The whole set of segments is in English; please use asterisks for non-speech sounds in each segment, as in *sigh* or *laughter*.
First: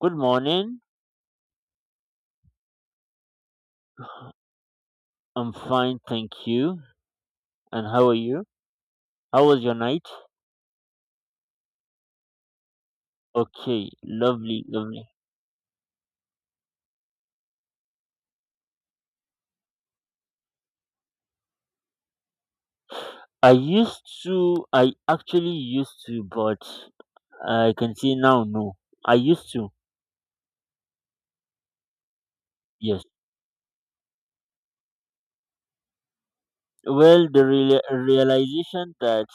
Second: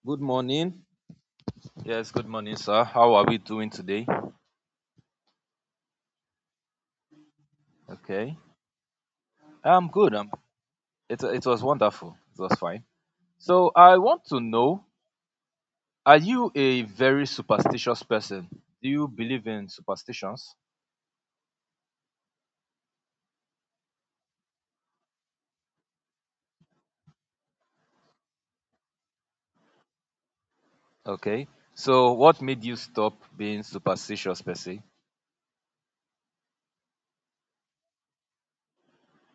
Good Good morning. morning. Yes, good morning, sir. How are we doing today? I'm fine, thank you. And how are Okay. you? How was your I'm night? good. It was wonderful. It was fine. So, Okay, I want to lovely, know, lovely. are you a very superstitious person? Do you believe in superstitions? I used I actually used to, but I can see now, no. I used to, Okay. So, what made you yes. stop being superstitious, per se? Well, the realization that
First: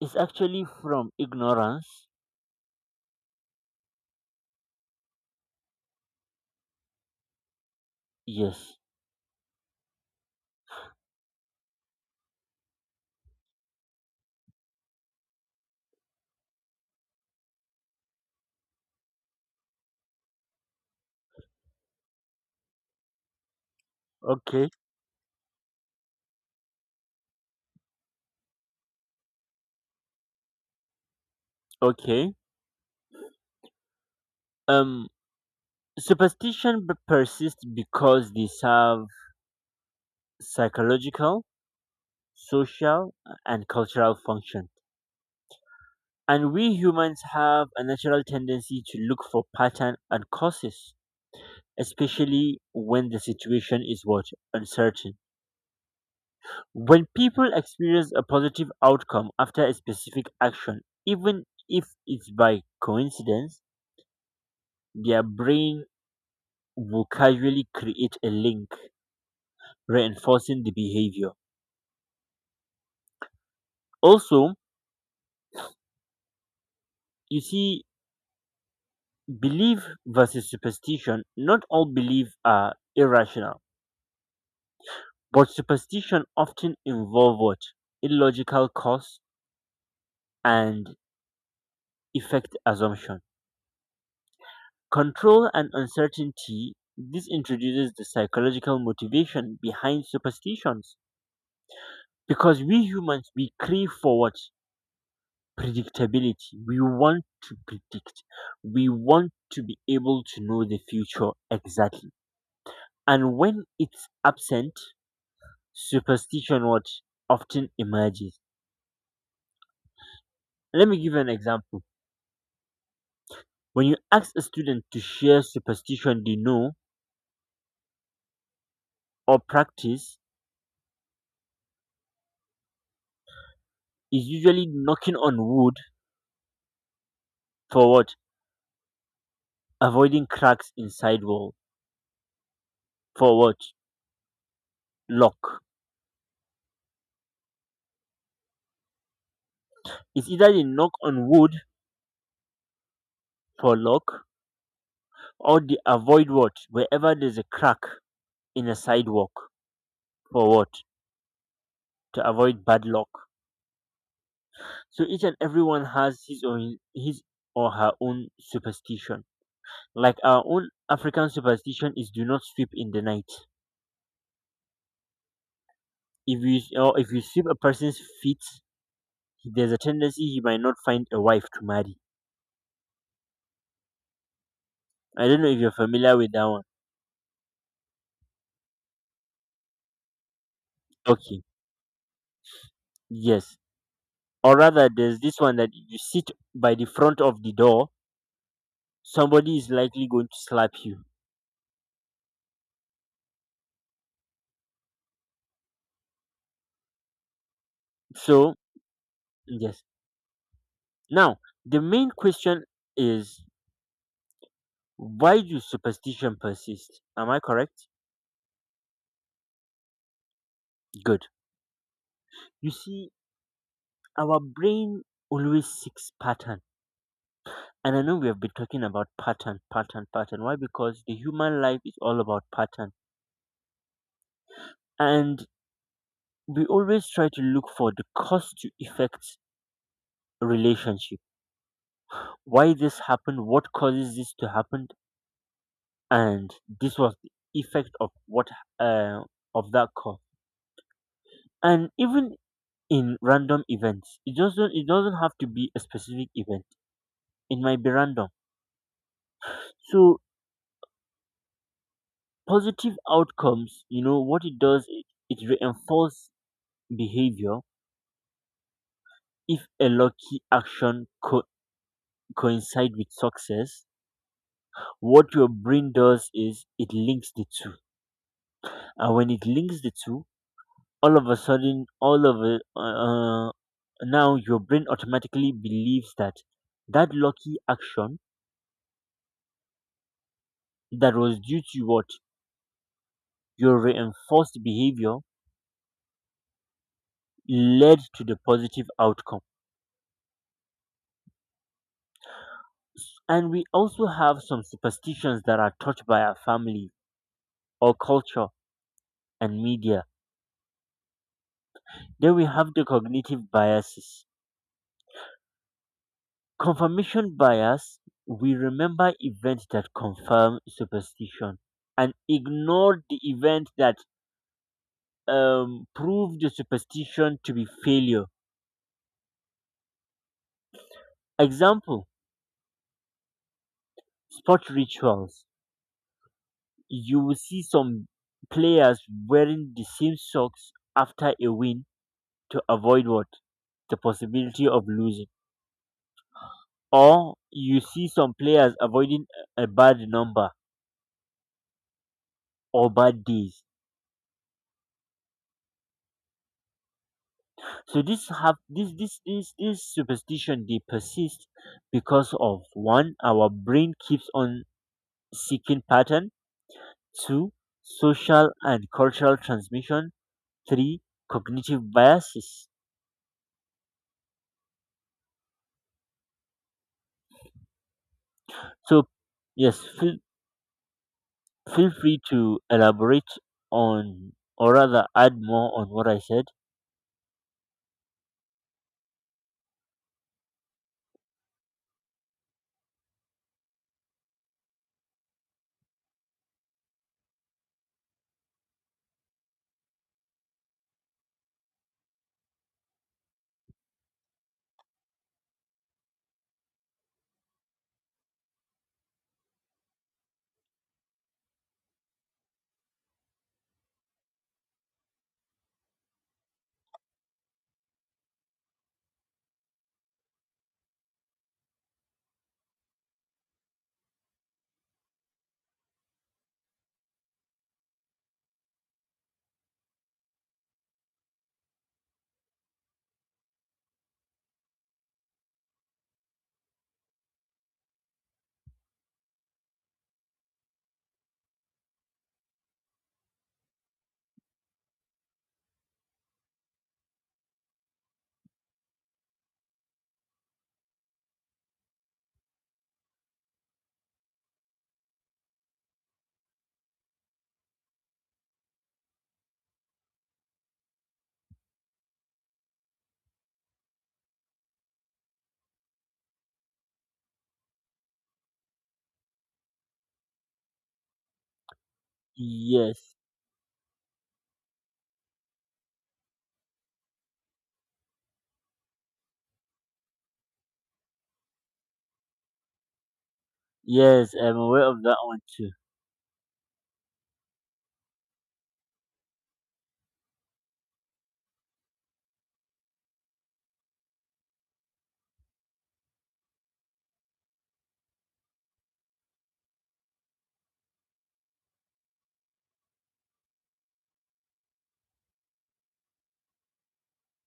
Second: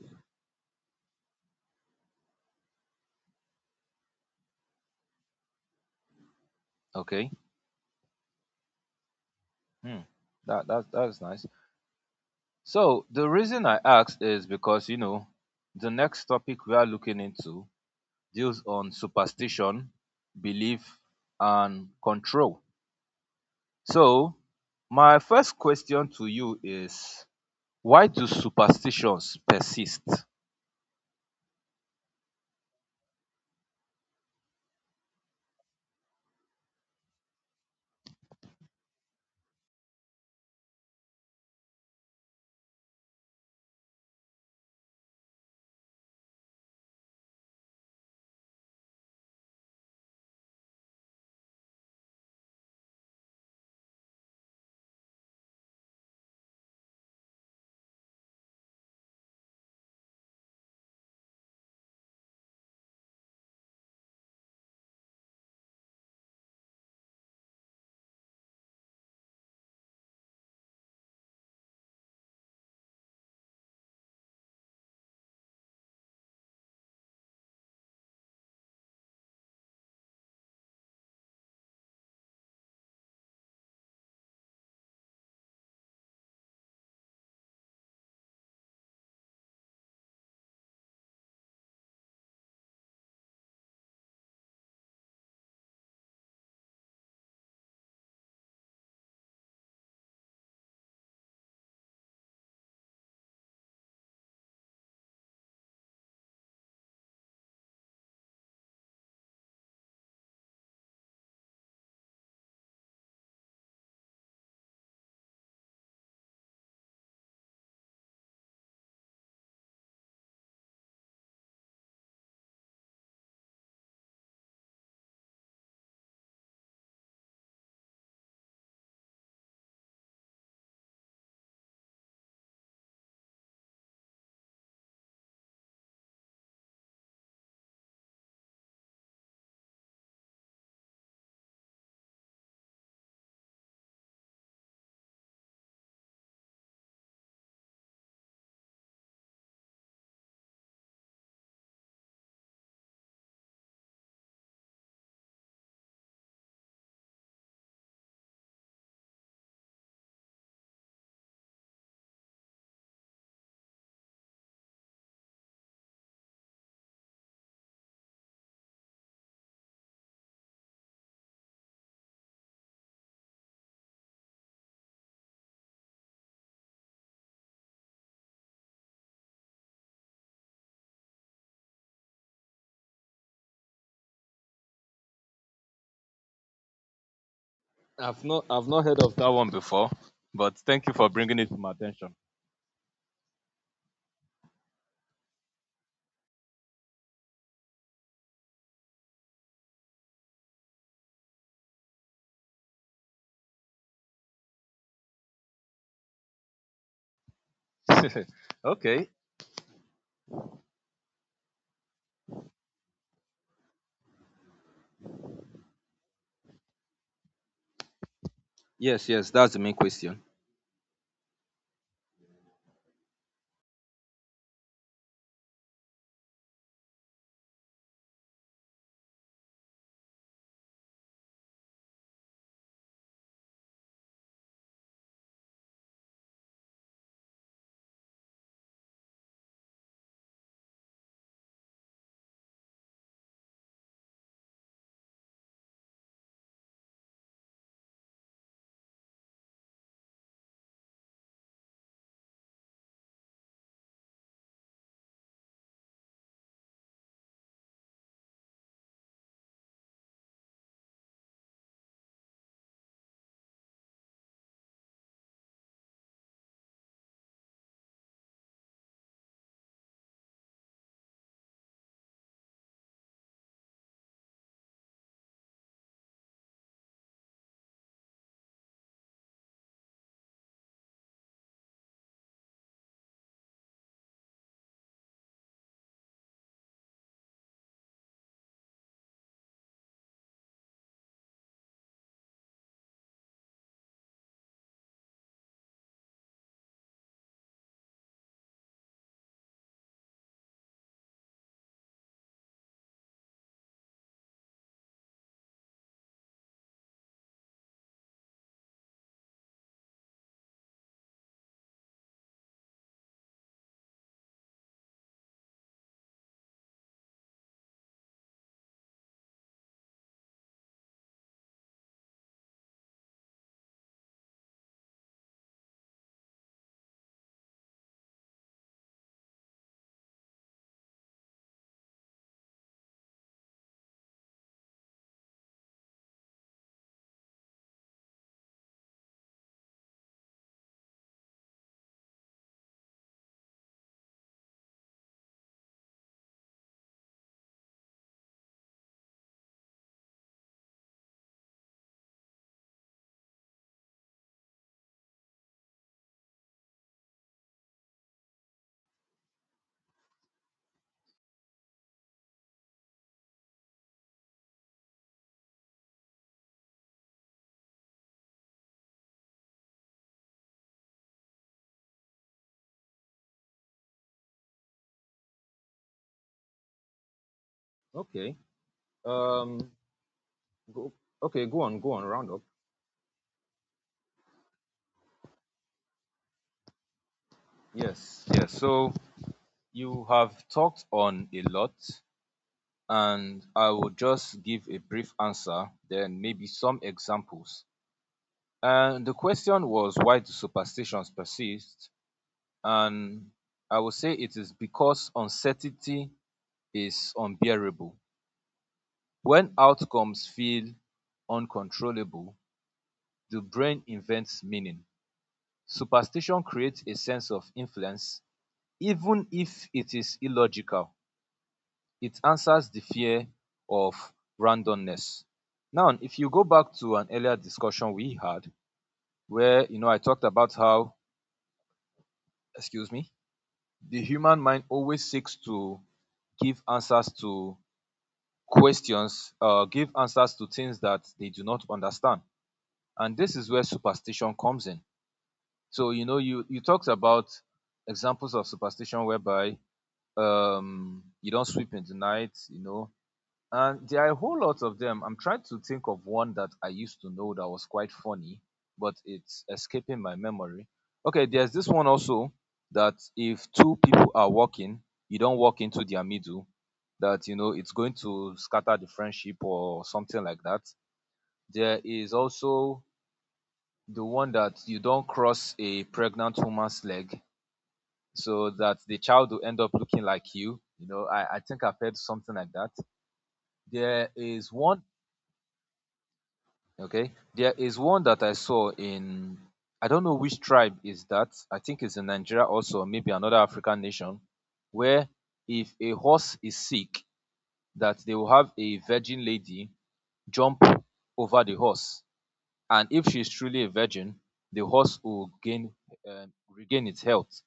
it's actually from ignorance, Okay. yes. Hmm. That is nice. So, the reason I asked is because, you know, the next topic we are looking into deals on superstition, belief, and control. So, Okay, my first question to you is, why do superstitions persist? okay. Um, Superstition persists because they serve psychological, social, and cultural function. And we humans have a natural tendency to look for pattern and causes, especially when the situation is what uncertain. When people experience a positive outcome after a specific action, even if it's by coincidence, their brain will casually create a link reinforcing the behavior. Also, you see, belief versus superstition, not all belief are irrational. But superstition often involve what? Illogical cause and effect assumption. Control and uncertainty, this introduces the psychological motivation behind superstitions. Because we humans, we crave for what? Predictability. We want to predict. We want to be able to know the future exactly. And when it's absent, superstition what often emerges. Let me give you an example. When you ask a student to share superstition they know or practice, is usually knocking on wood for what? Avoiding cracks in wall for what? Lock. It's either they knock on wood for lock or they avoid what? Wherever there's a crack in a sidewalk for what? To avoid bad luck. So each and everyone has his or her own superstition. Like our own African superstition is do not sweep in the night. If you or if you sweep a person's feet, there's a tendency he might not find a wife to marry. I don't know if you're familiar with that one. I've not heard of that one before, but thank you for bringing Okay, it to my attention. yes. Or rather, there's this one that if you sit by the front of the door, somebody is likely going to slap you. *laughs* So, Okay. yes. Now, the main question is why do superstition persist? Am I correct? Yes, yes, that's the main question. Good. You see, our brain always seeks pattern. And I know we have been talking about pattern, pattern, pattern. Why? Because the human life is all about pattern. And we always try to look for the cause to effect relationship. Why this happened, what causes this to happen, and this was the effect of what uh, of that cause. And even in random events, it doesn't have to be a specific event. It might be random. So positive outcomes, what it does, it reinforces behavior. If a lucky action coincide with success, what your brain does is it links the two, and when it links the two, all of a sudden all of it now your brain automatically believes that that lucky action, that was due to what, your reinforced behavior led to the positive outcome. And we also have some superstitions that are taught by our family or culture and media. Then we have the cognitive biases. Confirmation bias. We remember events that confirm superstition and ignore the event that prove the superstition to be failure. Example, sport rituals. You will see some players wearing the same socks after a win to avoid what? The possibility of losing. Or you see some players avoiding a bad number or bad days. So this have this superstition they persist because of one, our brain keeps on seeking pattern, two, social and cultural transmission, three, cognitive biases. Okay. So Um yes, feel go, okay, go on, feel go on, free round up. to elaborate on, or rather add more on what I said. Yes, yes. So, you have talked on a lot, and I will just give a brief answer, then maybe some examples. And the question was, why do superstitions persist? And I will say it is because uncertainty is unbearable. When outcomes feel uncontrollable, the brain invents meaning. Superstition creates a sense of influence, even if it is illogical. It answers the fear of randomness. Now, if you go back to an earlier discussion we had, where you know I talked about how, excuse me, the human mind always seeks to give answers to questions, give answers to things that they do not understand, and this is where superstition comes in. So you know, you talked about examples of superstition, whereby you don't sweep in the night, you know. And there are a whole lot of them. I'm trying to think of one that I used to know that was quite funny, but it's escaping my memory. Okay, there's this one also, that if two people are walking, you don't walk into their middle, that you know it's going to scatter the friendship or something like that. There is also Yes. the one that you don't cross a pregnant woman's leg so that the child will end up looking like you. You know, I think I've heard something like that. There Yes, is I'm aware one. of that one too. Okay. There is one that I saw in, I don't know which tribe is that. I think it's in Nigeria also, or maybe another African nation, where if a horse is sick, that they will have a virgin lady jump over the horse, and if she's truly a virgin, the horse will gain, regain its health.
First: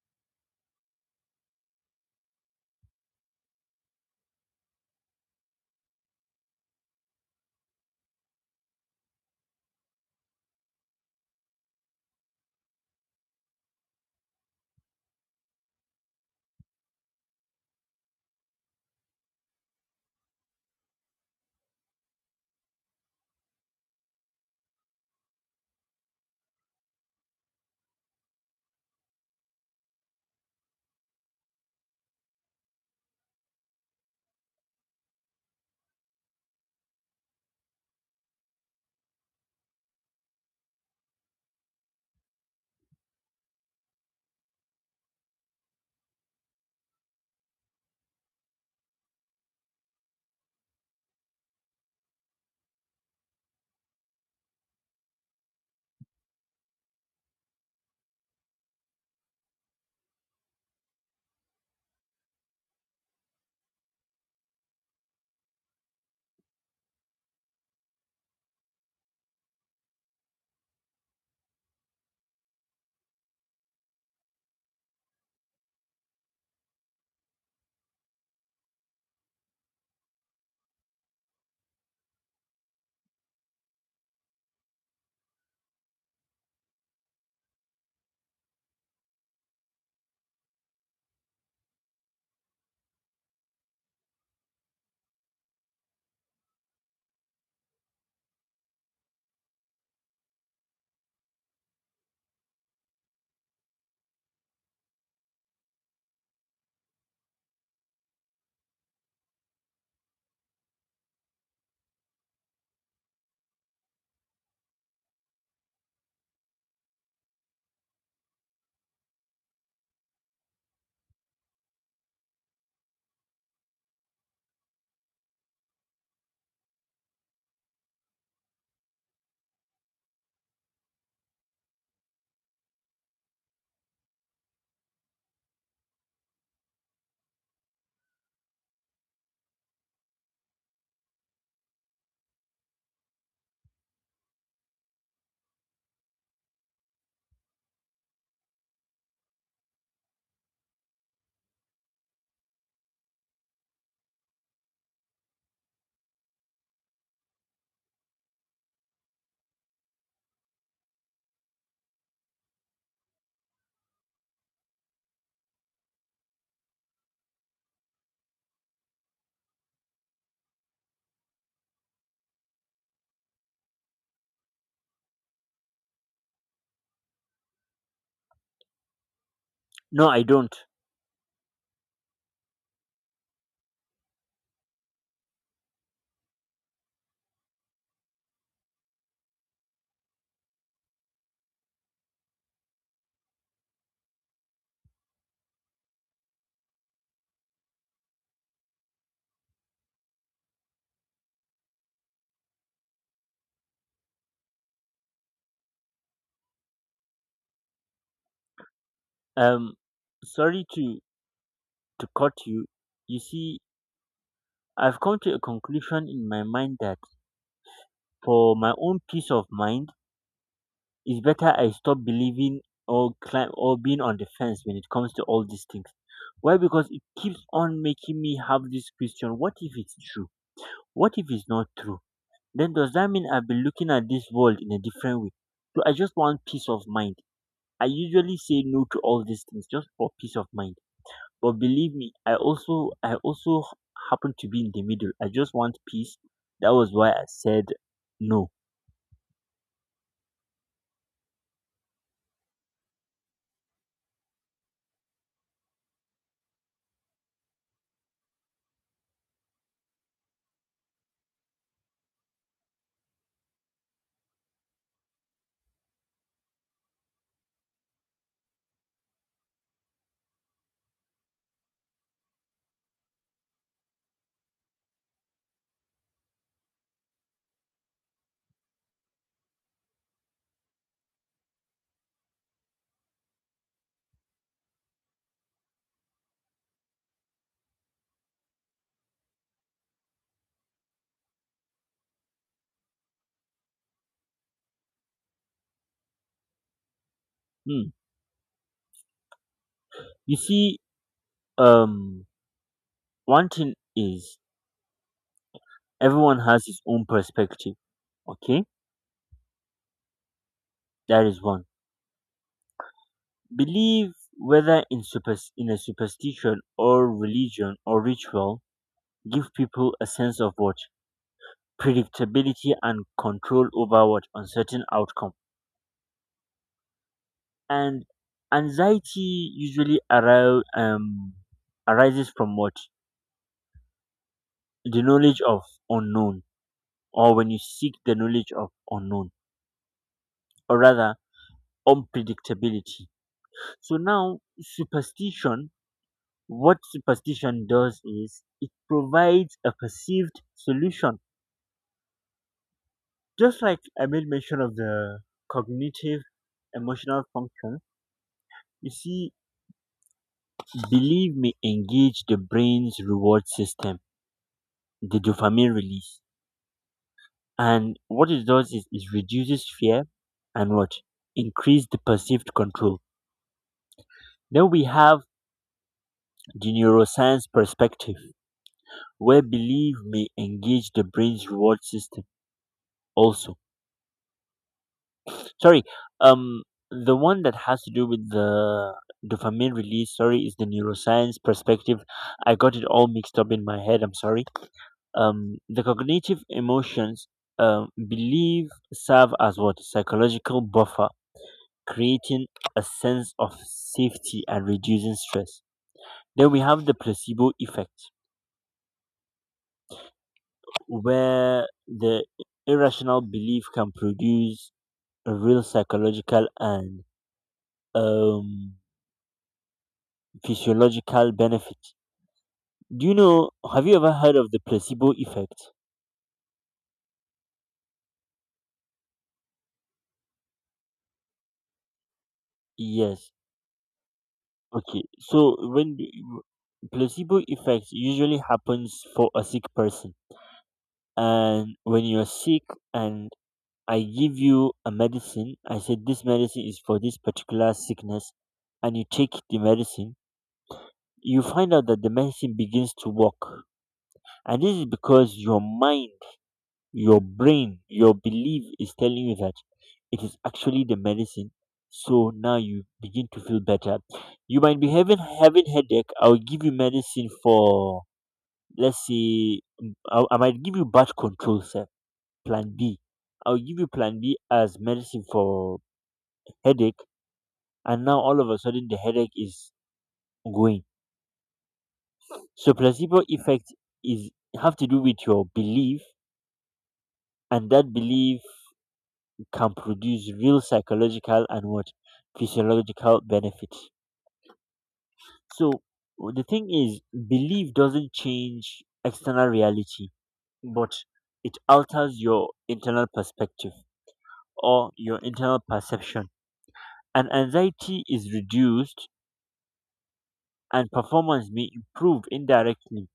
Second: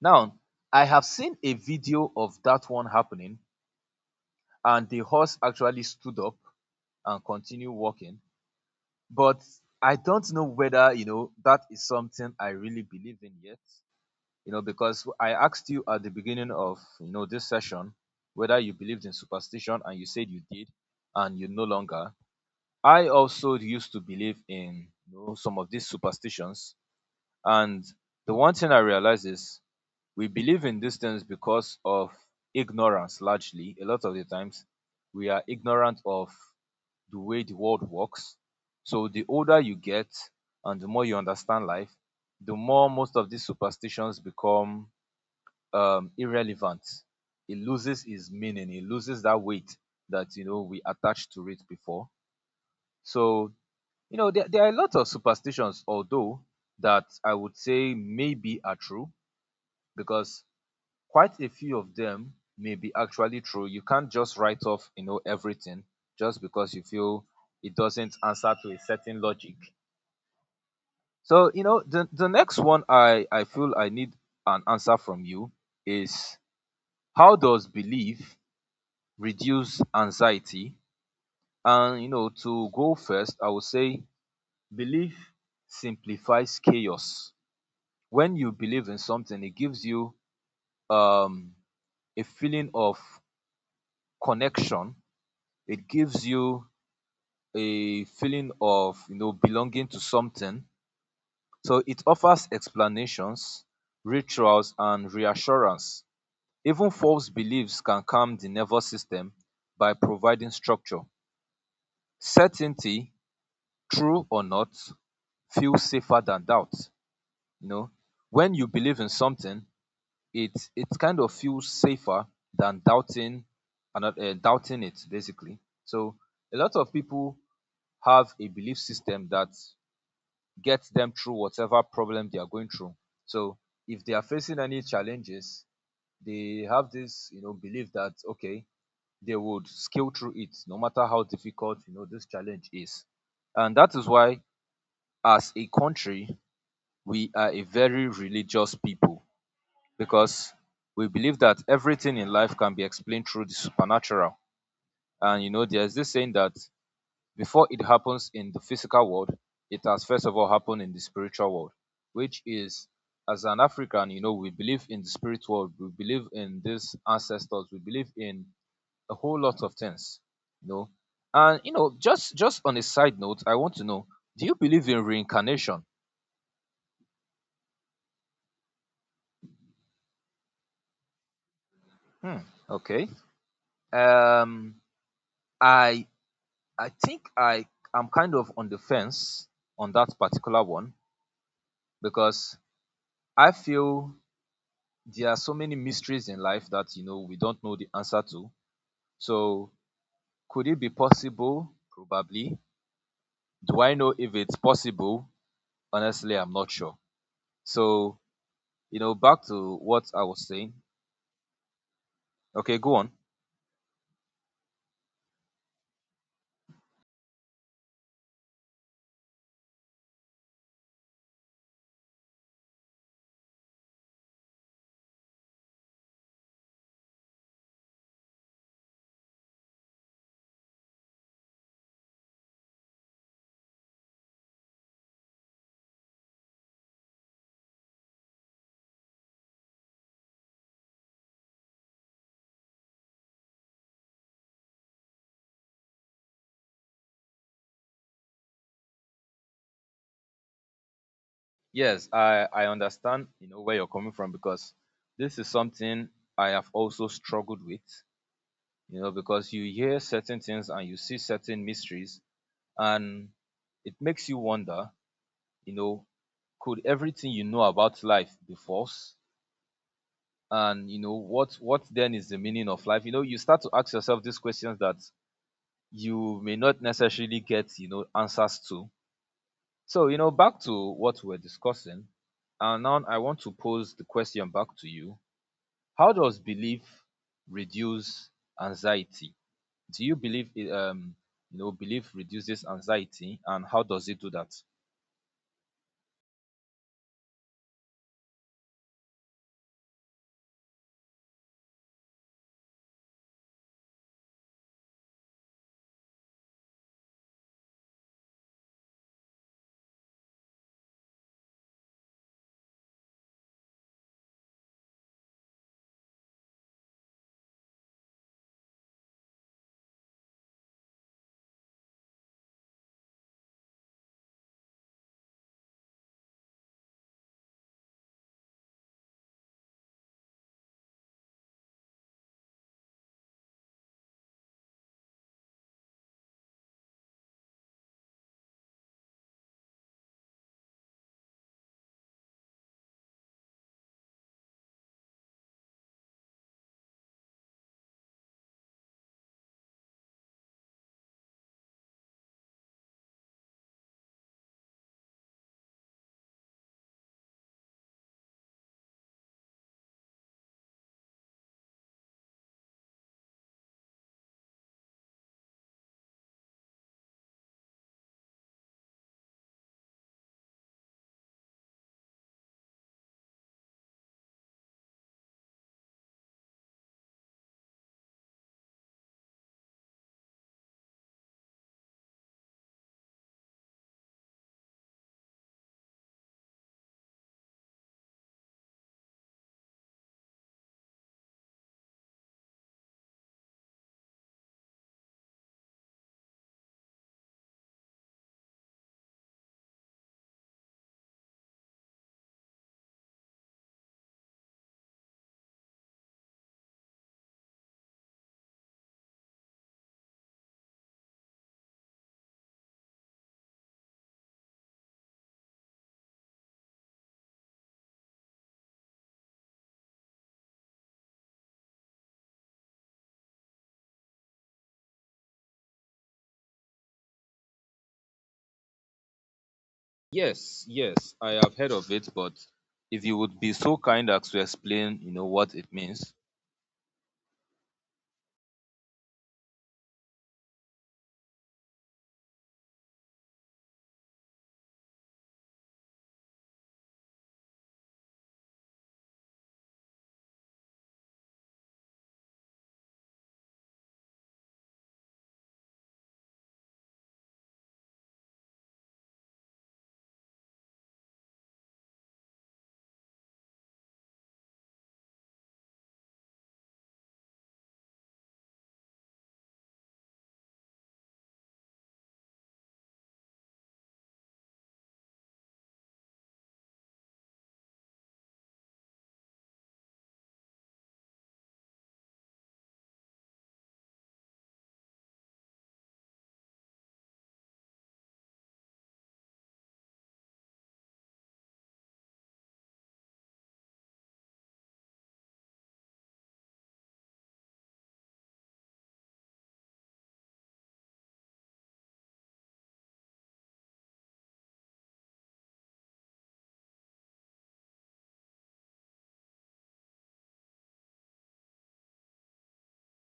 Now, I have seen a video of that one happening, and the horse actually stood up and continued walking, but I don't know whether, you know, that is something I really believe in yet. You know, because I asked you at the beginning of, you know, this session whether you believed in superstition, and you said you did, and you no longer. I also used to believe in, you know, some of these superstitions, and the one thing I realize is we believe in these things because of ignorance. Largely, a lot of the times we are ignorant of the way the world works. So the older you get and the more you understand life, the more most of these superstitions become, irrelevant. It loses its meaning. It loses that weight that, you know, we attached to it before. So, you know, there are a lot of superstitions, although, that I would say maybe are true, because quite a few of them may be actually true. You can't just write off, you know, everything just because you feel it doesn't answer to a certain logic. So, you know, the next one, I feel I need an answer from you is, how does belief reduce anxiety? And, you know, to go first, I would say belief simplifies chaos. When you believe in something, it gives you, um a feeling of connection. It gives you a feeling of, you know, belonging to something. So it offers explanations, rituals, and reassurance. Even false beliefs can calm the nervous system by providing structure. Certainty, true or not, feels safer than doubt. You know, when you believe in something, it kind of feels safer than doubting, doubting it basically. So a lot of people have a belief system that gets them through whatever problem they are going through. So if they are facing any challenges, they have this, you know, belief that okay, they would scale through it no matter how difficult, you know, this challenge is. And that is why, as a country, we are a very religious people, because we believe that everything in life can be explained through the supernatural. And you know, there's this saying that before it happens in the physical world, it has first of all happened in the spiritual world, which is, as an African, you know, we believe in the spirit world, we believe in these ancestors, we believe in a whole lot of things, you know. And you know, just on a side note, I want to know, do you believe in reincarnation? No, I don't. Hmm. Okay. Um I I think I am kind of on the fence on that particular one, because I feel there are so many mysteries in life that you know we don't know the answer to. So, could it be possible? Probably. Do I know if it's possible? Honestly, I'm not sure. So, you know, back Um to what I was Sorry saying. to cut you. Okay, go on. You see, I've come to a conclusion in my mind that for my own peace of mind, it's better I stop believing or climb or being on the fence when it comes to all these things. Why? Because it keeps on making me have this question: what if it's true? What if it's not true? Then does that mean I've been looking at this world in a different way? So I just want peace of mind. I usually say no to all these things just for peace of mind. But believe me, I also happen to be in the middle. I just want peace. That was why I said no. Yes, I understand, you know, where you're coming from, because this is something I have also struggled with, you know, because you hear certain things and you see certain mysteries, and it makes you wonder, you know, could everything you know about life be false? And you know, what then is the meaning of life? You know, you start to ask yourself these questions that you may not necessarily get, you know, answers to. So, you know, back to what we are discussing, and now I want to pose the question back to you, how does belief reduce anxiety? Do you believe it, you know, belief reduces anxiety, and how does it do that? Hmm. You see, um, one thing is everyone has his own perspective. Okay, that is one. Believe whether in super in a superstition or religion or ritual give people a sense of what predictability and control over what uncertain outcome. And anxiety usually arises from what? The knowledge of unknown, or when you seek the knowledge of unknown, or rather unpredictability. So now, superstition, what superstition does is it provides a perceived solution. Just like I made mention of the cognitive emotional function, you see, belief may engage the brain's reward system, the dopamine release. And what it does is it reduces fear and what increase the perceived control. Then we have the neuroscience perspective, where belief may engage the brain's reward system also. Sorry, um, the one that has to do with the dopamine release, sorry, is the neuroscience perspective. I got it all mixed up in my head. I'm sorry. The cognitive emotions, believe serve as what psychological buffer, creating a sense of safety and reducing stress. Then we have the placebo effect, where the irrational belief can produce a real psychological and um, physiological benefit. Do you know, have you ever heard of the placebo effect? Yes, yes, I have heard of it, but if you Yes. would be so kind as to explain, Okay. you know, So what it means. Placebo effect usually happens for a sick person, and when you're sick and I give you a medicine. I said, this medicine is for this particular sickness. And you take the medicine, you find out that the medicine begins to work. And this is because your mind, your brain, your belief is telling you that it is actually the medicine. So now you begin to feel better. You might be having headache. I'll give you medicine for, let's say, I might give you birth control, sir. Plan B. I'll give you Plan B as medicine for headache, and now all of a sudden the headache is going. So placebo effect is have to do with your belief, and that belief can produce real psychological and what, physiological benefits. So the thing is, belief doesn't change external reality, but it alters your internal perspective or your internal perception, and anxiety is reduced and performance may improve indirectly,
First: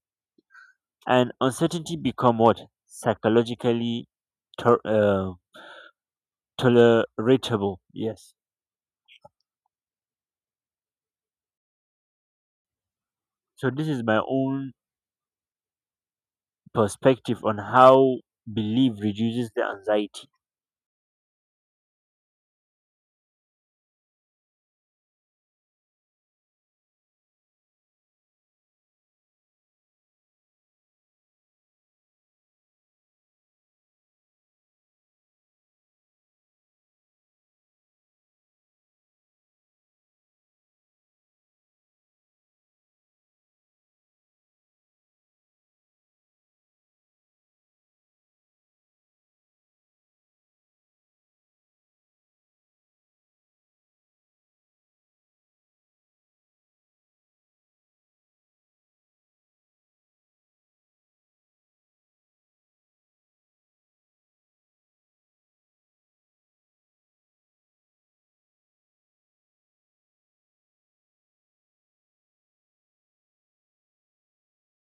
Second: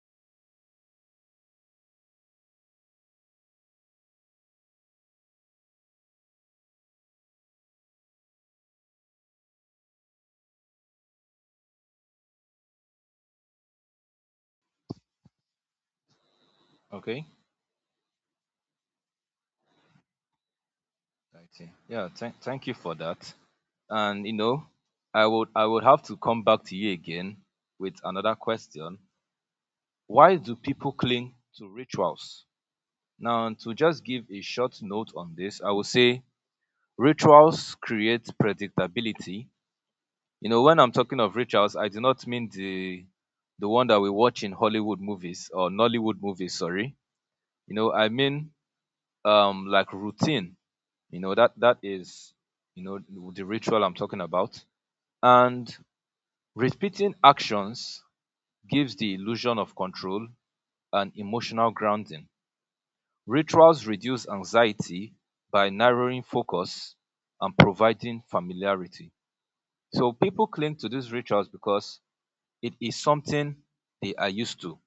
and uncertainty become what, psychologically to- uh, tolerable, yes. So this is my own Okay. perspective on how belief reduces the anxiety. I see. Yeah, thank you for that. And you know, I would have to come back to you again with another question. Why do people cling to rituals? Now, to just give a short note on this, I would say rituals create predictability. You know, when I'm talking of rituals, I do not mean the one that we watch in Hollywood movies or Nollywood movies, sorry. You know, I mean, like routine. You know, that is, you know, the ritual I'm talking about. And repeating actions gives the illusion of control and emotional grounding. Rituals reduce anxiety by narrowing focus and providing familiarity. So people cling to these rituals because it is something they are used to.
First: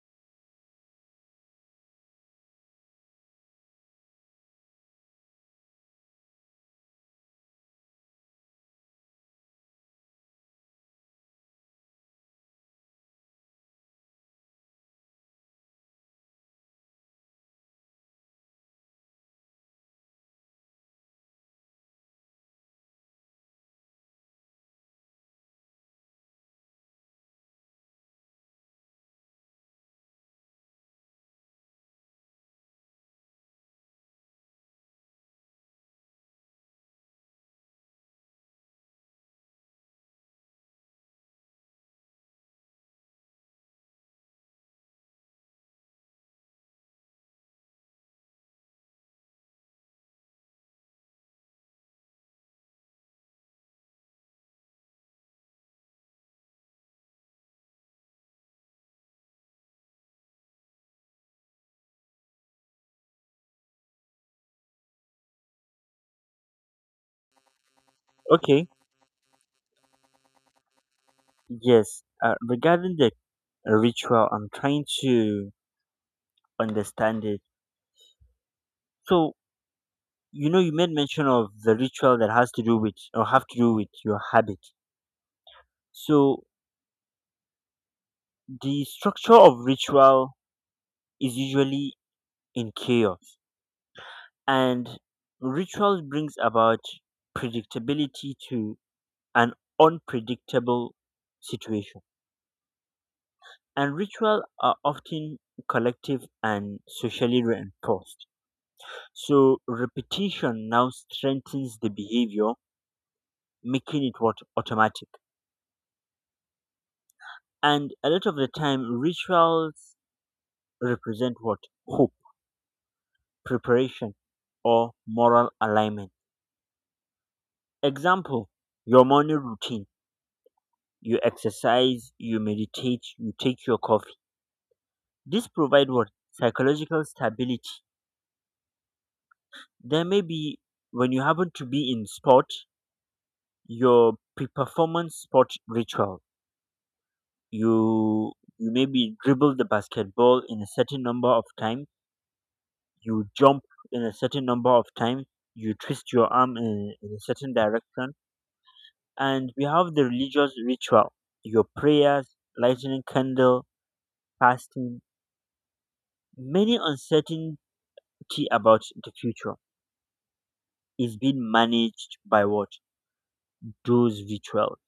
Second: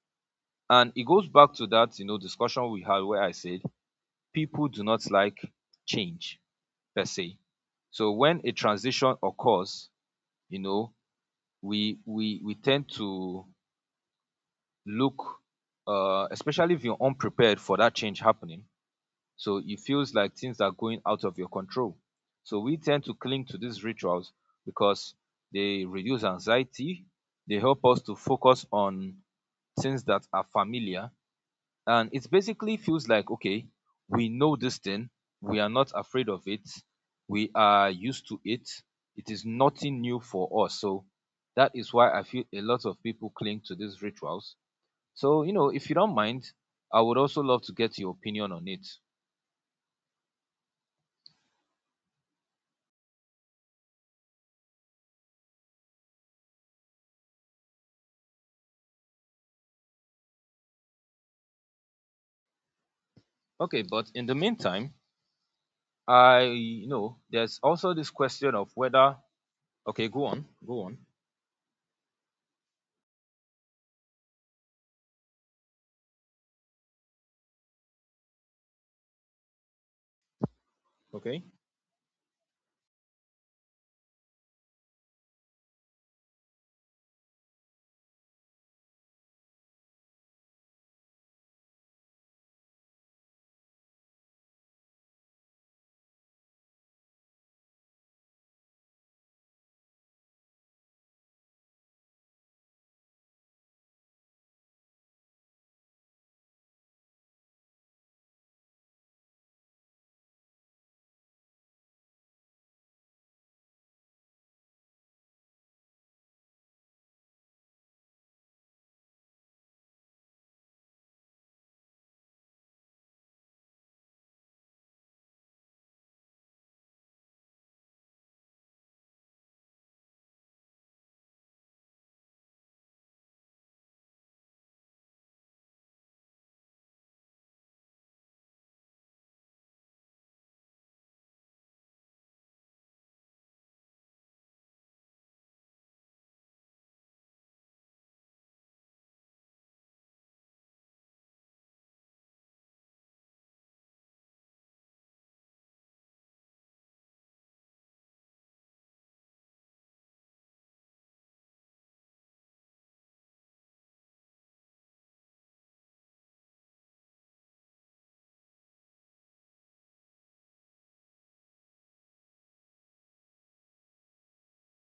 And it goes back to that, you know, discussion we had where I said people do not like change per se. So when a transition occurs, you know, we tend to look, especially if you're unprepared for that change happening. So it feels like things are going out of your control. So we tend to cling to these rituals because they reduce anxiety, they help us to focus on things that are familiar, and it basically feels like, okay, we know this thing, we are not afraid of it, we are used to it, it is nothing new for us. So that is why I feel a lot of people cling to these rituals. So, you know, if you don't mind, I would also love to get your opinion on it. Okay, but in the meantime, I you know, there's also this question Okay. of whether, okay, go on, go on, Yes, regarding the ritual, I'm trying to understand it. So you made mention okay. of the ritual that has to do with, or have to do with your habit. So the structure of ritual is usually in chaos, and rituals brings about predictability to an unpredictable situation, and ritual are often collective and socially reinforced, so repetition now strengthens the behavior, making it what, automatic. And a lot of the time rituals represent what, hope, preparation, or moral alignment. Example, your morning routine: you exercise, you meditate, you take your coffee. This provide what? Psychological stability. There may be when you happen to be in sport, your pre-performance sport ritual. You you maybe dribble the basketball in a certain number of times. You jump in a certain number of times. You twist your arm in a certain direction. And we have the religious ritual. Your prayers, lighting a candle, fasting, many uncertain key about the future is being managed by what, those rituals.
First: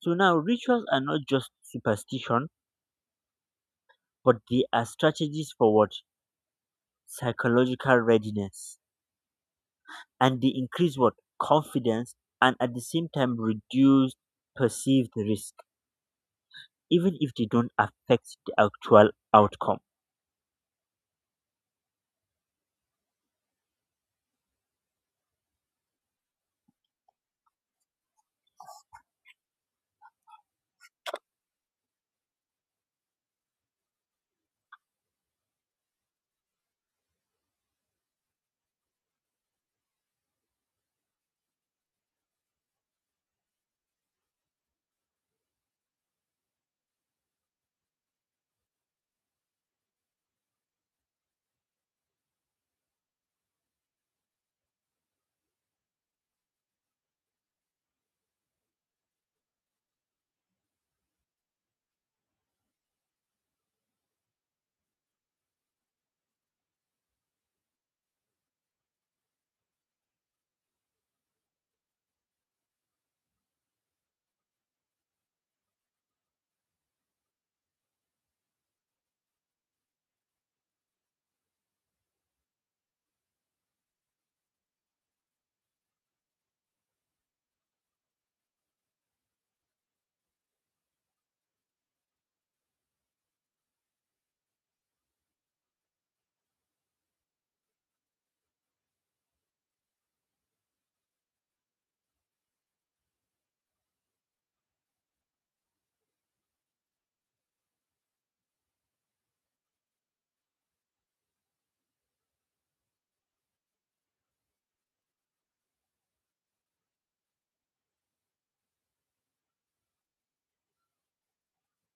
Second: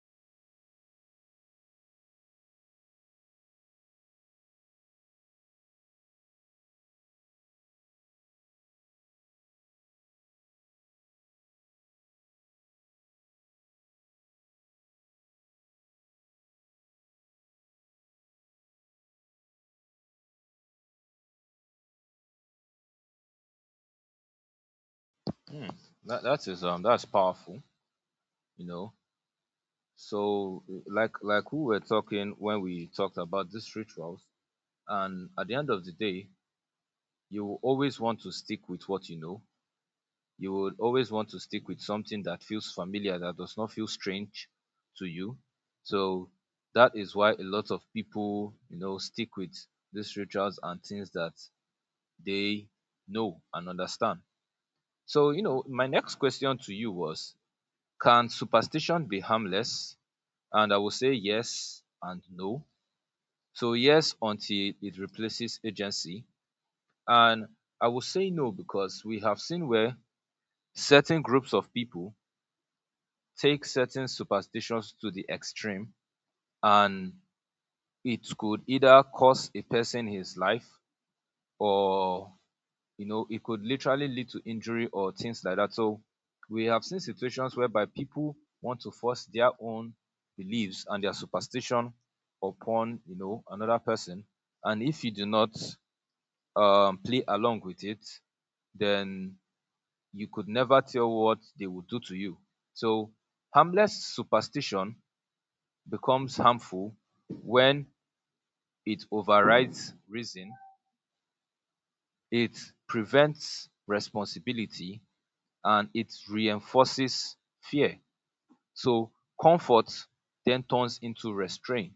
So now rituals are not just superstition, but they are strategies for what, psychological readiness, and they increase what, confidence, and at the same time reduce perceived risk, even if they don't affect the actual outcome. Hmm, that is, that's powerful, you know. So like we were talking, when we talked about these rituals, and at the end of the day, you will always want to stick with what you know. You would always want to stick with something that feels familiar, that does not feel strange to you. So that is why a lot of people, you know, stick with these rituals and things that they know and understand. So, you know, my next question to you was, can superstition be harmless? And I will say yes and no. So yes, until it replaces agency. And I will say no, because we have seen where certain groups of people take certain superstitions to the extreme, and it could either cost a person his life, or you know, it could literally lead to injury or things like that. So we have seen situations whereby people want to force their own beliefs and their superstition upon another person, and if you do not play along with it, then you could never tell what they would do to you. So, harmless superstition becomes harmful when it overrides reason, it prevents responsibility, and it reinforces fear. So, comfort then turns into restraint.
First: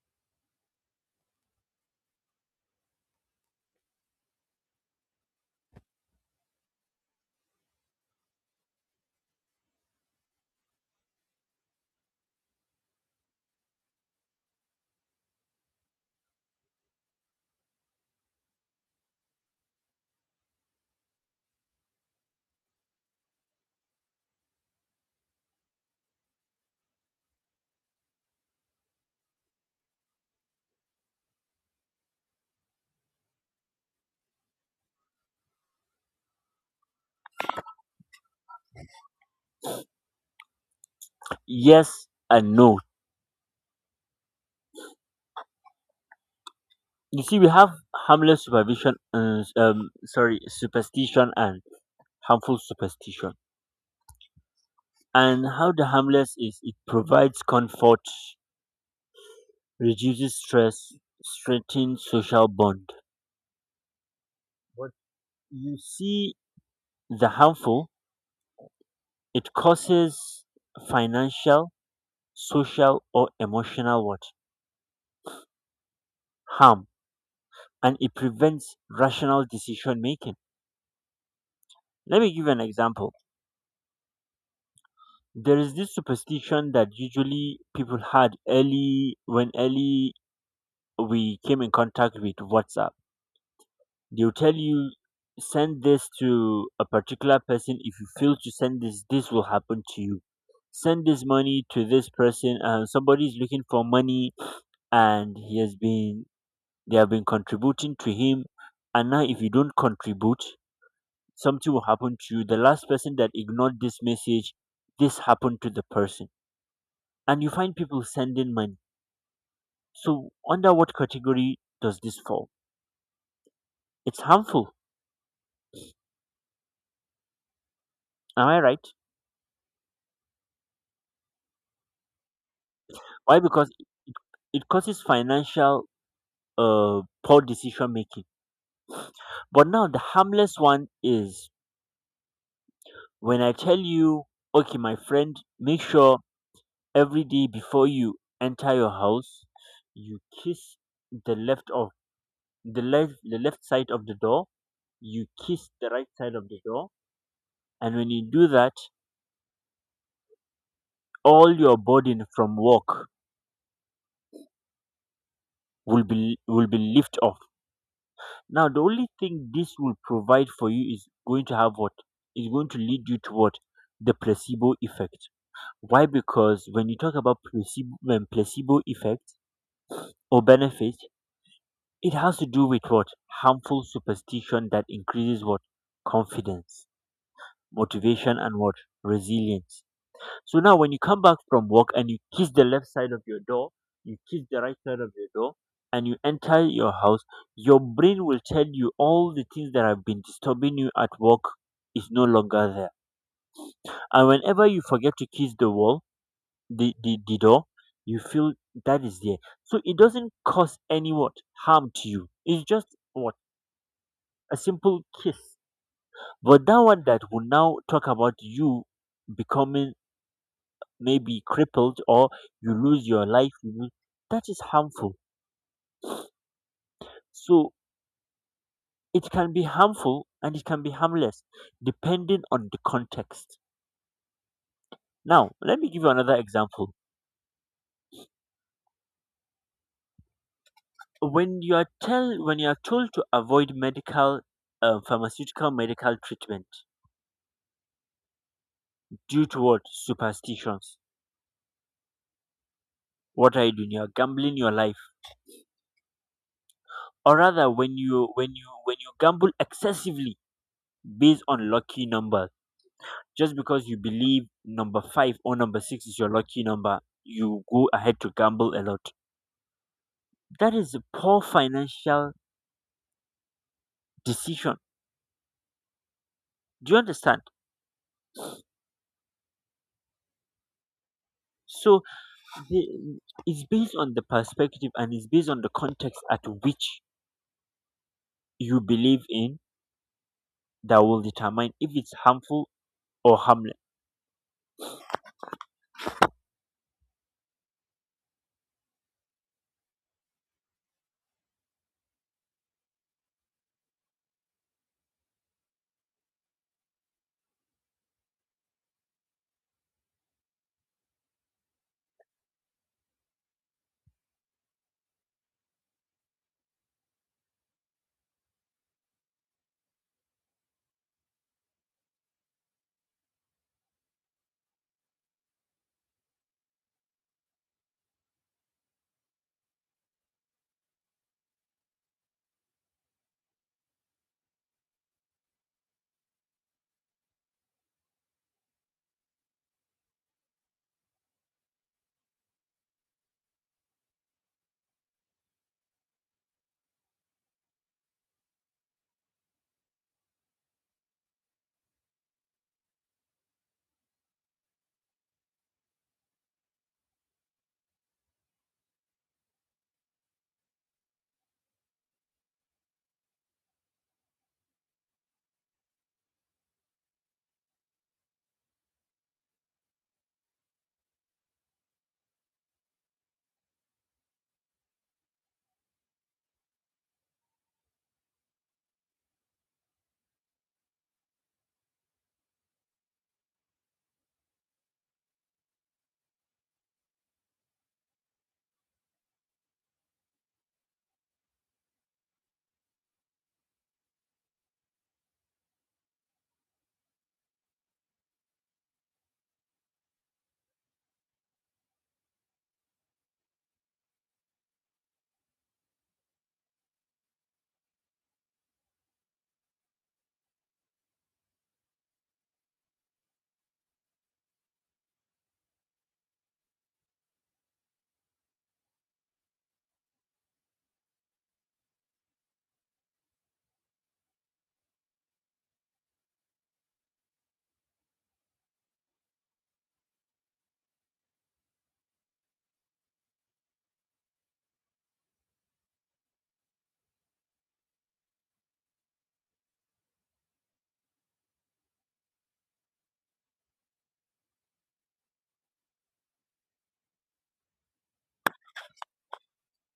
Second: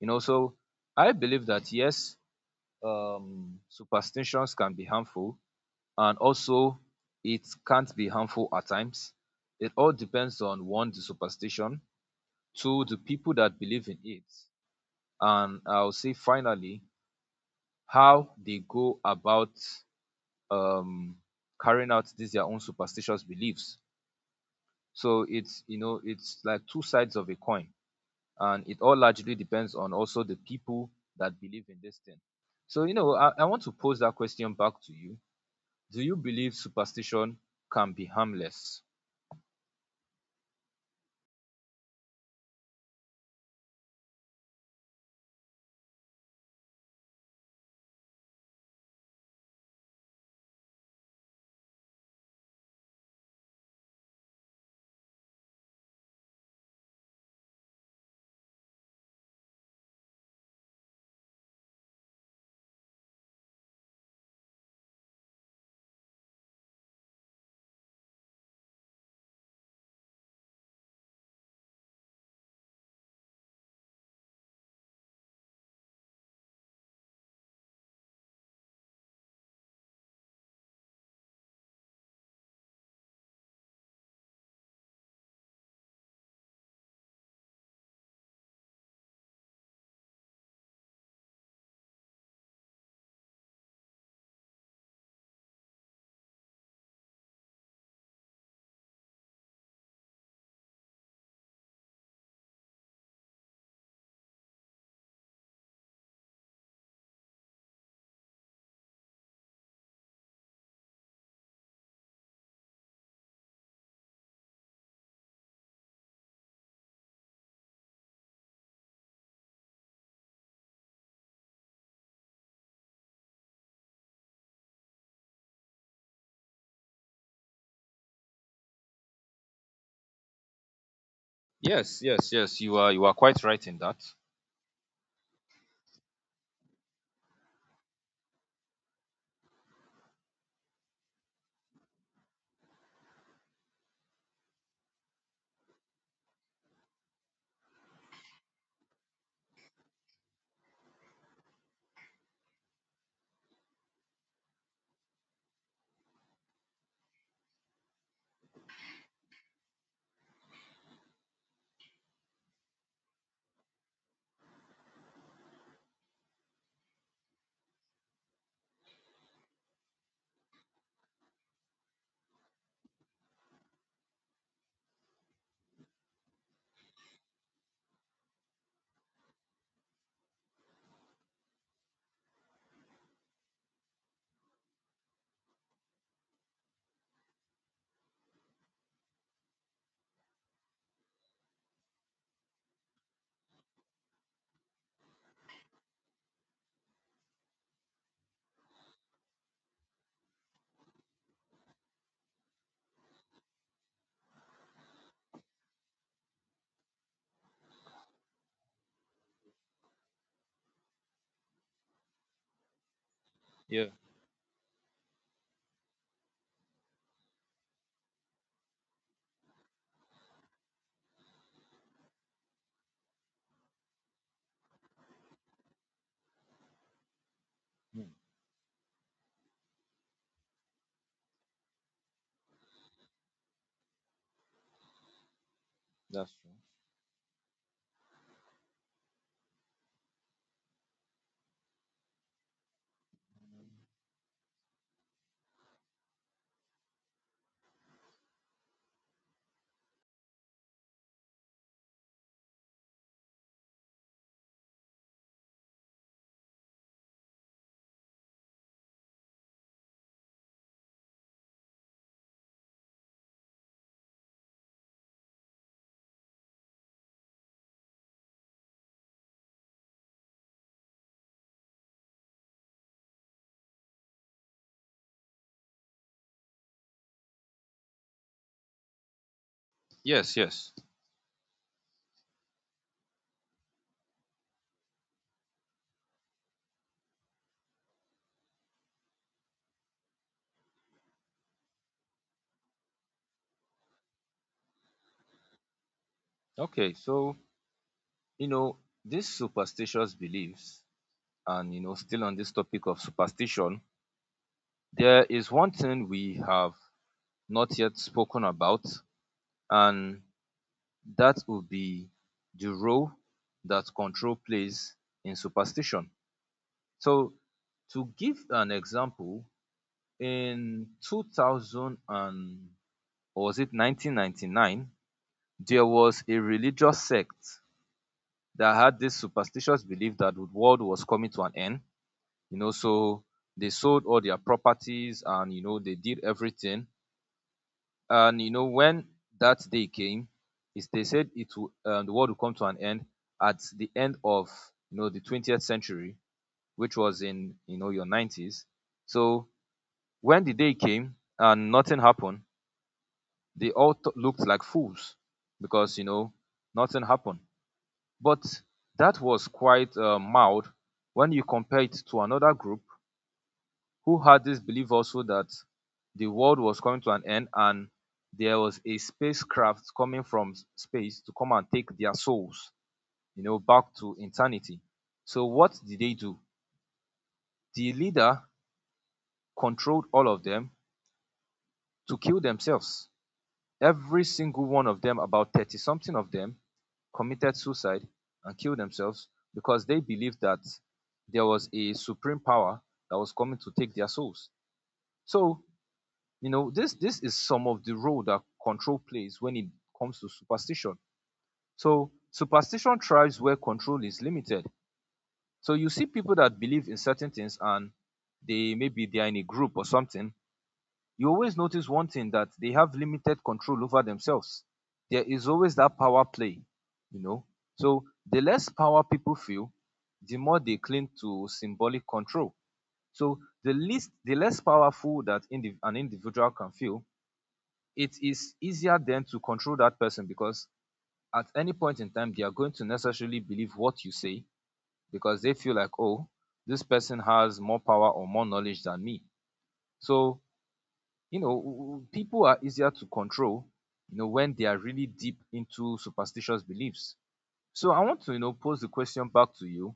So I believe that yes, superstitions can be harmful, and also it can't be harmful at times. It all depends on one, the superstition, two, the people that believe in it, and I'll say finally, how they go about um, carrying out these their own superstitious beliefs. So it's you know it's like two sides of a coin, and it all largely depends on also the people that believe in this thing. So I want to pose that question back to you. Do you believe superstition can be harmless? Yes and no. You see, we have harmless supervision sorry superstition and harmful superstition. And how the harmless is, it provides comfort, reduces stress, strengthens social bond. But you see, the harmful, it causes financial, social or emotional what? Harm. And it prevents rational decision making. Let me give you an example. There is this superstition that usually people had early when early we came in contact with WhatsApp. They'll tell you send this to a particular person, if you fail to send this, this will happen to you. Send this money to this person, and somebody is looking for money, and he has been they have been contributing to him, and now if you don't contribute, something will happen to you, the last person that ignored this message, this happened to the person, and you find people sending money. So under what category does this fall? It's harmful. Am I right? Yes, yes, yes. You are Why? quite right Because in that. it causes financial, poor decision making. But now the harmless one is, when I tell you, okay, my friend, make sure every day before you enter your house, you kiss the left of the left side of the door, you kiss the right side of the door, and when you do that, all your burden from work will be lift off. Now the only thing this will provide for you is going to have what, is going to lead you toward the placebo effect. Why? Because when you talk about placebo, when placebo effect or benefit, it has to do with what, harmful superstition that increases what, confidence, motivation, and what, resilience. So now, when you come back from work and you kiss the left side of your door, you kiss the right side of your door, and you enter your house, your brain will tell you all the things that have been disturbing you at work is no longer there. And whenever you forget to kiss the wall, the door, you feel that is there. So it doesn't cause any what harm to you, it's just what, Yeah, a simple kiss. But that one that will now talk about you becoming maybe crippled, or you lose your life, that is harmful. So mm, it can be harmful and it can be harmless depending on the context. Now let me give you another that's true. example. When you are tell when you are told to avoid medical, pharmaceutical medical treatment due to what, superstitions, what are you doing? You're gambling your life. Or rather, when you gamble excessively based on lucky numbers, just because you believe number five or number six is your lucky number, you go ahead to gamble a lot, that is a poor financial decision. Do you understand? Yes, yes. So the- it's based on the perspective and it's based on the context at which you believe in, that will determine if it's harmful or harmless. Okay, so you know these superstitious beliefs, and still on this topic of superstition, there is one thing we have not yet spoken about, and that would be the role that control plays in superstition. So, to give an example, in 2000 and, or was it 1999? There was a religious sect that had this superstitious belief that the world was coming to an end. So they sold all their properties, and they did everything. And when that day came, is they said the world will come to an end at the end of the 20th century, which was in your 90s. So when the day came and nothing happened, they all looked like fools because nothing happened. But that was quite mild when you compare it to another group who had this belief also that the world was coming to an end, and there was a spacecraft coming from space to come and take their souls, back to eternity. So what did they do? The leader controlled all of them to kill themselves. Every single one of them, about 30 something of them, committed suicide and killed themselves because they believed that there was a supreme power that was coming to take their souls. So this is some of the role that control plays when it comes to superstition. So, superstition thrives where control is limited. So, you see people that believe in certain things, and they maybe they are in a group or something. You always notice one thing, that they have limited control over themselves. There is always that power play, you know. So the less power people feel, the more they cling to symbolic control. So the less powerful that an individual can feel, it is easier then to control that person, because at any point in time they are going to necessarily believe what you say, because they feel like, oh, this person has more power or more knowledge than me. So people are easier to control when they are really deep into superstitious beliefs. So I want to pose the question back to you.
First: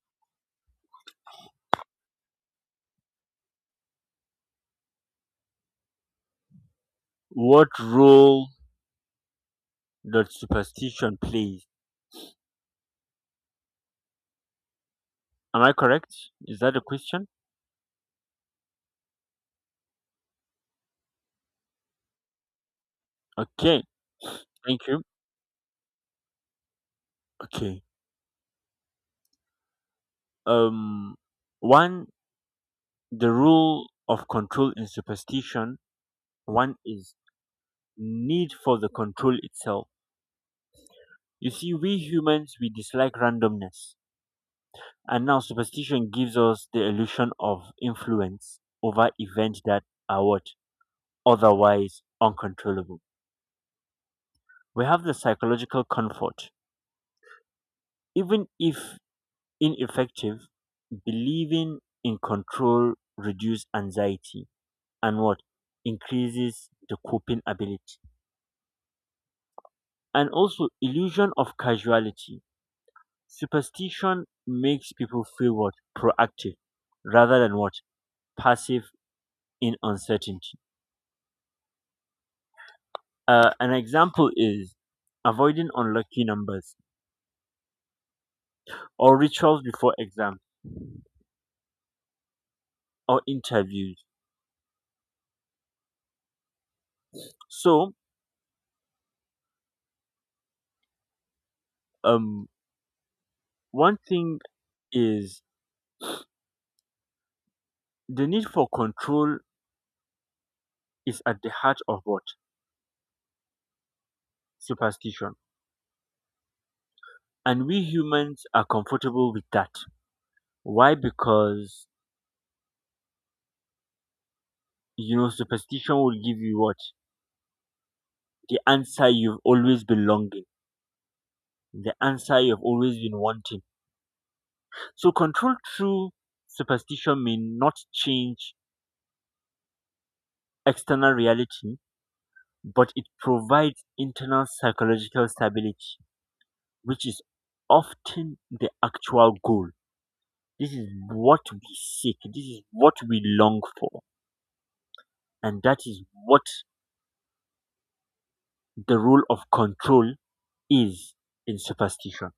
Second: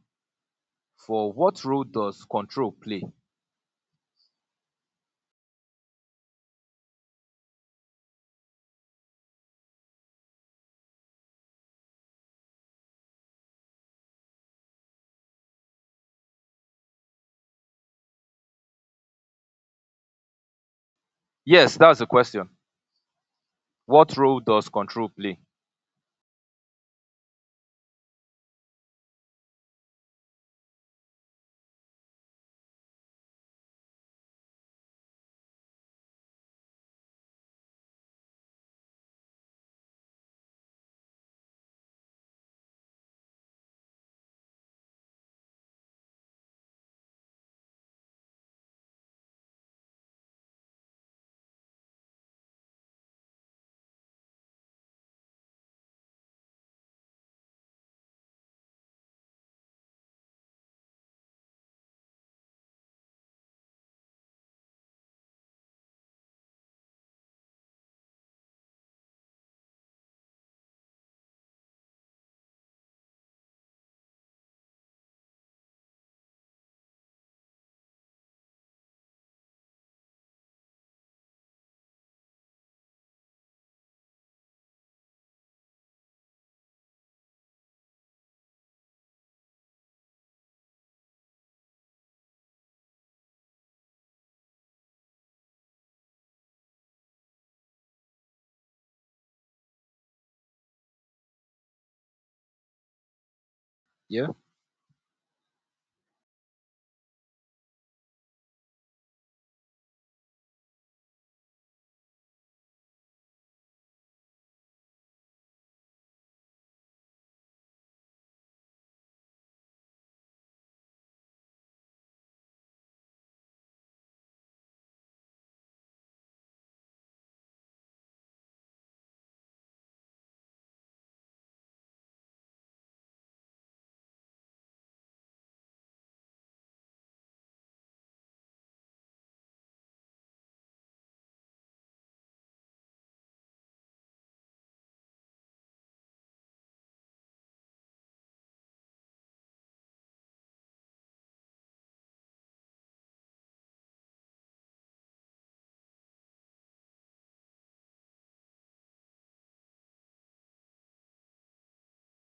For what role does control play? What role that superstition plays. Am I correct? Is that the question? Yes, that's the question. Okay, What role does thank you. control play? Okay. Um, one, the rule of control in superstition. One is need for the control itself. You see, we humans we dislike randomness, and now superstition gives us the illusion of influence over events that are what, otherwise uncontrollable. We have the psychological comfort, even if ineffective, believing in control reduces anxiety and what, increases the coping ability, and also illusion of casuality, superstition makes people feel what, proactive rather than what, passive, in uncertainty. An example is avoiding unlucky numbers or rituals before exams or interviews. So um one Yeah. thing is, the need for control is at the heart of what? Superstition. And we humans are comfortable with that. Why? Because, superstition will give you what? The answer you've always been longing, the answer you've always been wanting. So, control through superstition may not change external reality, but it provides internal psychological stability, which is often the actual goal. This is what we seek, this is what we long for. And that is what the rule of control is in superstition.